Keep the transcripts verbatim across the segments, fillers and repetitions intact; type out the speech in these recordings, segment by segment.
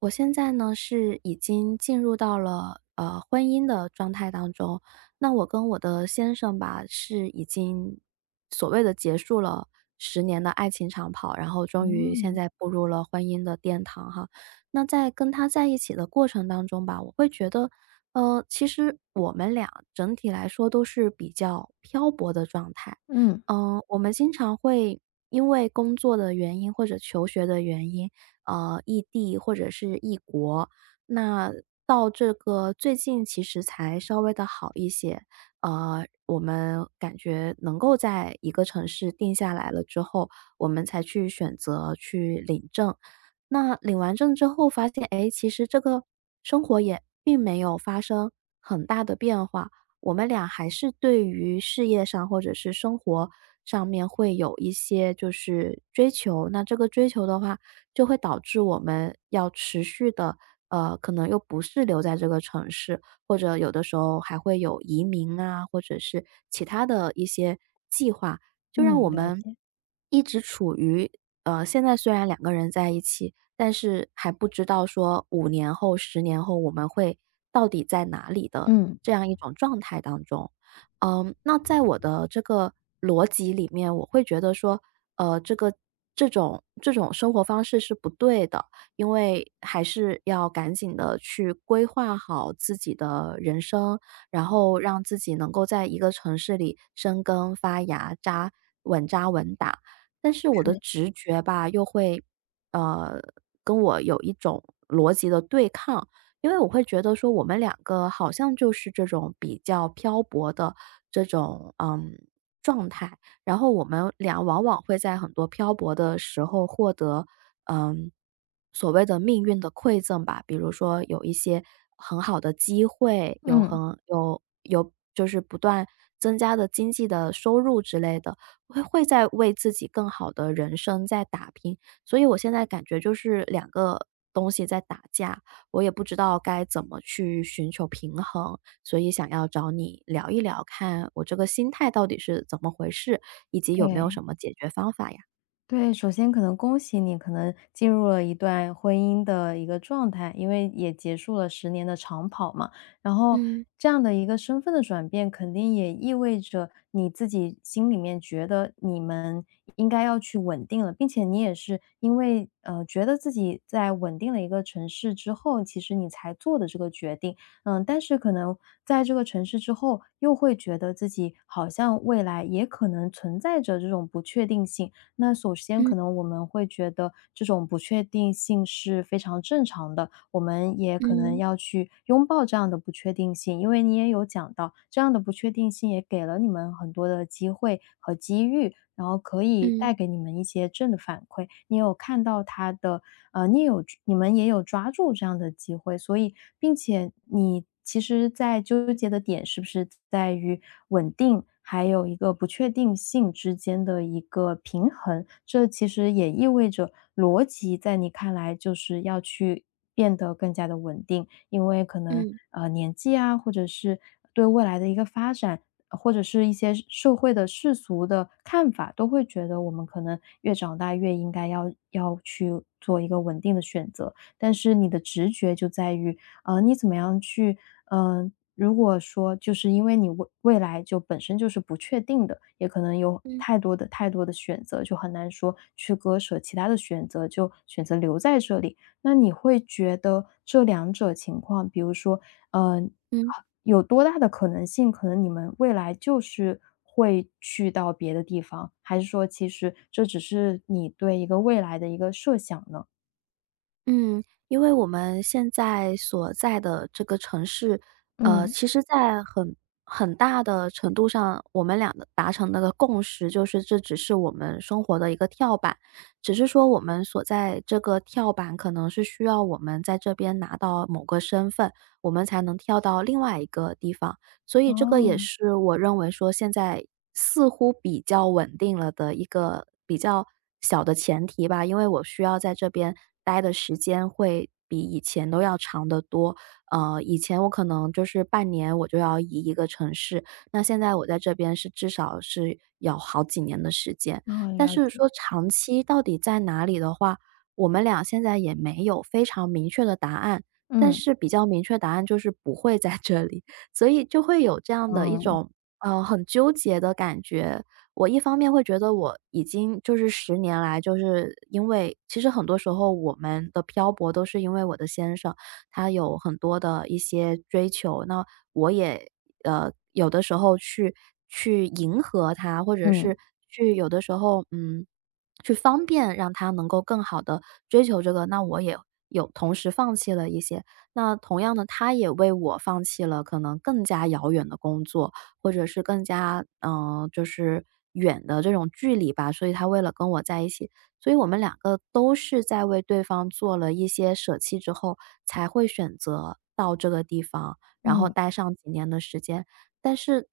我现在呢是已经进入到了呃婚姻的状态当中，那我跟我的先生吧是已经所谓的结束了十年的爱情长跑，然后终于现嗯，在步入了婚姻的殿堂哈。那在跟他在一起的过程当中吧，我会觉得，呃，其实我们俩整体来说都是比较漂泊的状态。嗯，嗯、我们经常会因为工作的原因或者求学的原因。呃，异地或者是异国。那到这个最近其实才稍微的好一些，呃，我们感觉能够在一个城市定下来了之后，我们才去选择去领证。那领完证之后发现，哎，其实这个生活也并没有发生很大的变化，我们俩还是对于事业上或者是生活上面会有一些就是追求。那这个追求的话，就会导致我们要持续的，呃，可能又不是留在这个城市，或者有的时候还会有移民啊，或者是其他的一些计划，就让我嗯，了们解，一直处于呃，现在虽然两个人在一起，但是还不知道说五年后、十年后我们会到底在哪里的嗯，这样一种状态当中。嗯，那在我的这个逻辑里面，我会觉得说，呃，这个这种这种生活方式是不对的，因为还是要赶紧的去规划好自己的人生，然后让自己能够在一个城市里生根发芽、扎稳扎稳打。但是我的是。直觉吧，又会呃跟我有一种逻辑的对抗。因为我会觉得说我们两个好像就是这种比较漂泊的这种嗯状态，然后我们俩往往会在很多漂泊的时候获得嗯所谓的命运的馈赠吧，比如说有一些很好的机会，有很嗯，有有就是不断增加的经济的收入之类的，会会在为自己更好的人生在打拼，所以我现在感觉就是两个东西在打架。我也不知道该怎么去寻求平衡，所以想要找你聊一聊，看我这个心态到底是怎么回事，以及有没有对。什么解决方法呀？对，首先可能恭喜你，可能进入了一段婚姻的一个状态，因为也结束了十年的长跑嘛。然后嗯这样的一个身份的转变，肯定也意味着你自己心里面觉得你们应该要去稳定了，并且你也是因为呃觉得自己在稳定了一个城市之后，其实你才做的这个决定。嗯，但是可能在这个城市之后，又会觉得自己好像未来也可能存在着这种不确定性。那首先嗯可能我们会觉得这种不确定性是非常正常的，我们也可能嗯要去拥抱这样的不确定性，因为你也有讲到，这样的不确定性也给了你们很多的机会和机遇，然后可以嗯带给你们一些正的反馈。你有看到它的呃，你有你们也有抓住这样的机会，所以并且你其实在纠结的点是不是在于稳定，还有一个不确定性之间的一个平衡？这其实也意味着逻辑在你看来就是要去变得更加的稳定，因为可能嗯呃年纪啊，或者是对未来的一个发展。或者是一些社会的世俗的看法，都会觉得我们可能越长大越应该要要去做一个稳定的选择。但是你的直觉就在于，呃，你怎么样去，嗯，如果说就是因为你未未来就本身就是不确定的，也可能有嗯太多的太多的选择，就很难说去割舍其他的选择，就选择留在这里。那你会觉得这两者情况，比如说嗯，嗯。有多大的可能性，可能你们未来就是会去到别的地方，还是说其实这只是你对一个未来的一个设想呢？嗯，因为我们现在所在的这个城市，呃，嗯，其实在很很大的程度上，我们俩的达成那个共识，就是这只是我们生活的一个跳板，只是说我们所在这个跳板可能是需要我们在这边拿到某个身份，我们才能跳到另外一个地方。所以这个也哦，是我认为说现在似乎比较稳定了的一个比较小的前提吧，因为我需要在这边待的时间会比以前都要长得多。呃，以前我可能就是半年我就要移一个城市，那现在我在这边是至少是有好几年的时间。哦，但了是解，说长期到底在哪里的话，我们俩现在也没有非常明确的答案，但嗯，是比较明确答案就是不会在这里。所以就会有这样的一嗯，种，呃，很纠结的感觉。我一方面会觉得我已经就是十年来就是因为其实很多时候我们的漂泊都是因为我的先生，他有很多的一些追求，那我也，呃，有的时候去去迎合他，或者是嗯，去有的时候，嗯，去方便让他能够更好的追求这个，那我也有同时放弃了一些。那同样呢，他也为我放弃了可能更加遥远的工作，或者是更加嗯、呃就是远的这种距离吧。所以他为了跟我在一起，所以我们两个都是在为对方做了一些舍弃之后，才会选择到这个地方，然后嗯，待上几年的时间。但是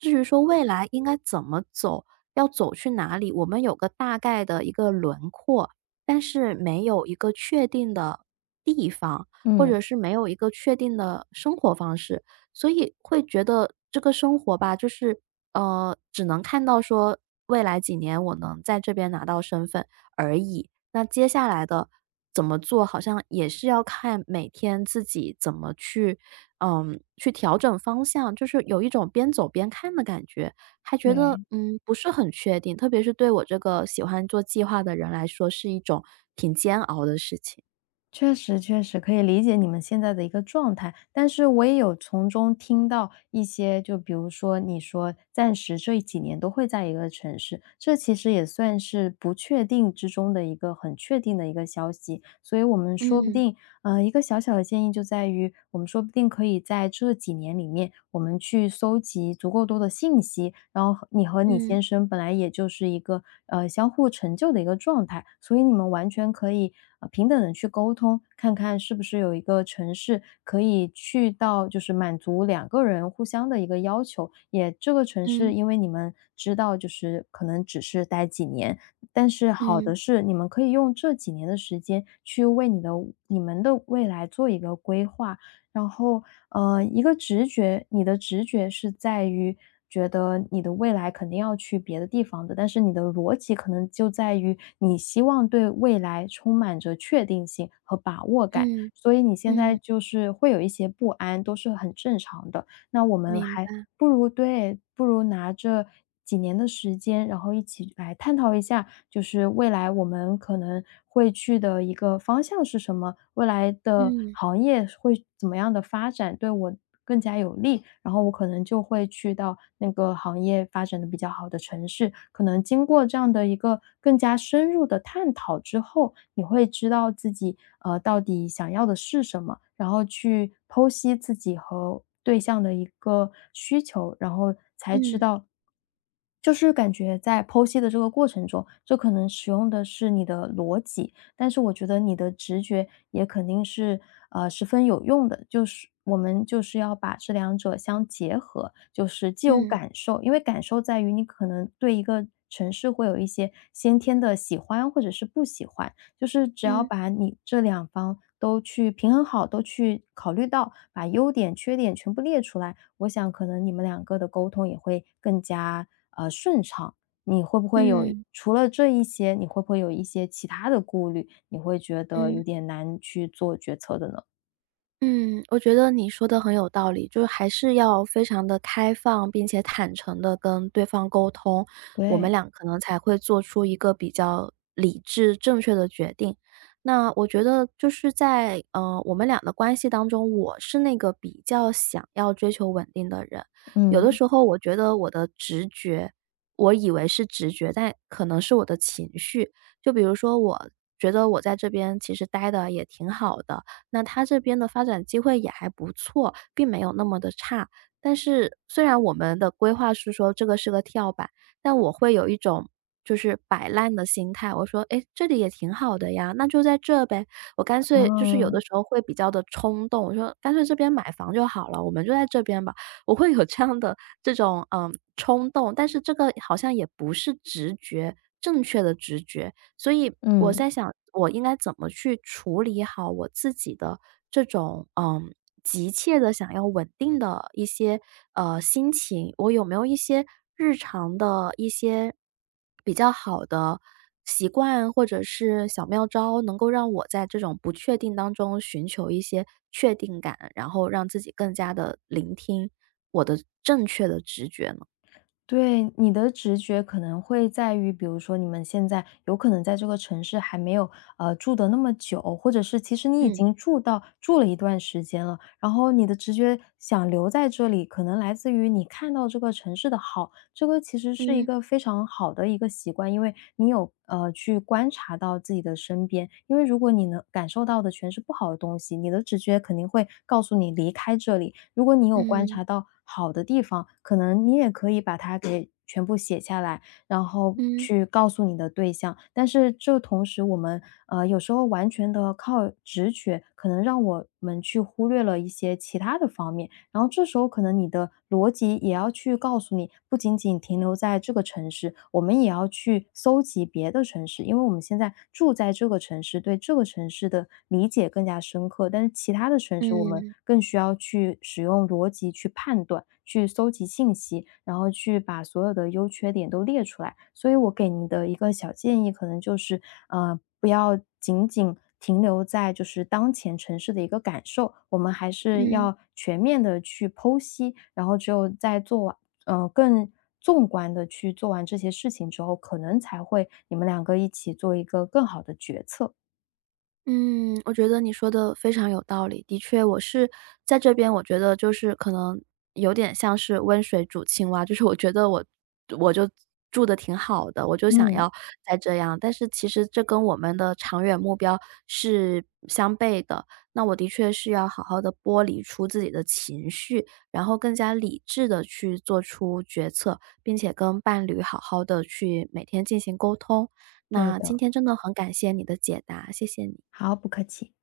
至于说未来应该怎么走，要走去哪里，我们有个大概的一个轮廓，但是没有一个确定的地方。或嗯，者是没有一个确定的生活方式，所以会觉得这个生活吧，就是呃，只能看到说未来几年我能在这边拿到身份而已。那接下来的怎么做，好像也是要看每天自己怎么去，嗯，去调整方向，就是有一种边走边看的感觉，还觉得对。嗯不是很确定，特别是对我这个喜欢做计划的人来说，是一种挺煎熬的事情。确实，确实可以理解你们现在的一个状态，但是我也有从中听到一些，就比如说你说暂时这几年都会在一个城市，这其实也算是不确定之中的一个很确定的一个消息，所以我们说不嗯定呃，一个小小的建议就在于，我们说不定可以在这几年里面，我们去搜集足够多的信息，然后和你和你嗯先生本来也就是一个呃相互成就的一个状态，所以你们完全可以呃平等的去沟通，看看是不是有一个城市可以去到，就是满足两个人互相的一个要求。也这个城市，嗯。因为你们知道，就是可能只是待几年，但是好嗯的是，你们可以用这几年的时间去为你的你们的未来做一个规划。然后，呃，一个直觉，你的直觉是在于觉得你的未来肯定要去别的地方的，但是你的逻辑可能就在于你希望对未来充满着确定性和把握感，嗯所以你现在嗯，就是会有一些不安，都是很正常的。那我们明还白，不如对，不如拿着几年的时间，然后一起来探讨一下，就是未来我们可能会去的一个方向是什么，未来的嗯行业会怎么样的发展，对我更加有利，然后我可能就会去到那个行业发展的比较好的城市。可能经过这样的一个更加深入的探讨之后，你会知道自己呃到底想要的是什么，然后去剖析自己和对象的一个需求，然后才知嗯道就是感觉在剖析的这个过程中，这可能使用的是你的逻辑，但是我觉得你的直觉也肯定是呃十分有用的。就是我们就是要把这两者相结合，就是既有嗯感受，因为感受在于你可能对一个城市会有一些先天的喜欢或者是不喜欢，就是只要嗯把你这两方都去平衡好，都去考虑到，把优点、缺点全部列出来，我想可能你们两个的沟通也会更加呃顺畅。你会不会有嗯嗯除了这一些，你会不会有一些其他的顾虑？你会觉得有嗯。点难去做决策的呢？嗯，我觉得你说的很有道理，就是还是要非常的开放，并且坦诚的跟对方沟通，我们对，俩可能才会做出一个比较理智、正确的决定。那我觉得就是在，呃，我们俩的关系当中，我是那个比较想要追求稳定的人。有的嗯，时候我觉得我的直觉，我以为是直觉，但可能是我的情绪。就比如说我觉得我在这边其实待的也挺好的，那它这边的发展机会也还不错，并没有那么的差。但是虽然我们的规划是说这个是个跳板，但我会有一种就是摆烂的心态，我说："哎，这里也挺好的呀，那就在这呗。"我干脆就是有的哦，时候会比较的冲动，我说："干脆这边买房就好了，我们就在这边吧。"我会有这样的这种，嗯，冲动，但是这个好像也不是直觉正确的直觉，所以我嗯。在想，我应该怎么去处理好我自己的这种嗯急切的想要稳定的一些呃心情？我有没有一些日常的一些比较好的习惯或者是小妙招，能够让我在这种不确定当中寻求一些确定感，然后让自己更加的聆听我的正确的直觉呢？对，你的直觉可能会在于，比如说你们现在有可能在这个城市还没有呃住的那么久，或者是其实你已嗯经住到住了一段时间了，然后你的直觉想留在这里，可能来自于你看到这个城市的好，这个其实是一嗯个非常好的一个习惯，因为你有呃去观察到自己的身边，因为如果你能感受到的全是不好的东西，你的直觉肯定会告诉你离开这里。如果你有观嗯察到好的地方，可能你也可以把它给全部写下来，然后嗯去告诉你的对象。但是这同时，我们呃有时候完全的靠直觉，可能让我们去忽略了一些其他的方面。然后这时候可能你的逻辑也要去告诉你，不仅仅停留在这个城市，我们也要去搜集别的城市，因为我们现在住在这个城市，对这个城市的理解更加深刻，但是其他的城市我们嗯更需要去使用逻辑去判断，去搜集信息，然后去把所有的优缺点都列出来。所以我给你的一个小建议，可能就是，呃，不要仅仅停留在就是当前城市的一个感受，我们还是嗯。要全面的去剖析，然后只有在做完呃，更纵观的去做完这些事情之后，可能才会你们两个一起做一个更好的决策。嗯，我觉得你说的非常有道理。的确，我是在这边我觉得就是可能有点像是温水煮青蛙，就是我觉得我我就住的挺好的，我就想嗯，要再这样。但是其实这跟我们的长远目标是相悖的，那我的确是要好好的剥离出自己的情绪，然后更加理智的去做出决策，并且跟伴侣好好的去每天进行沟通。对那今的，天真的很感谢你的解答，谢谢你。好，不客气。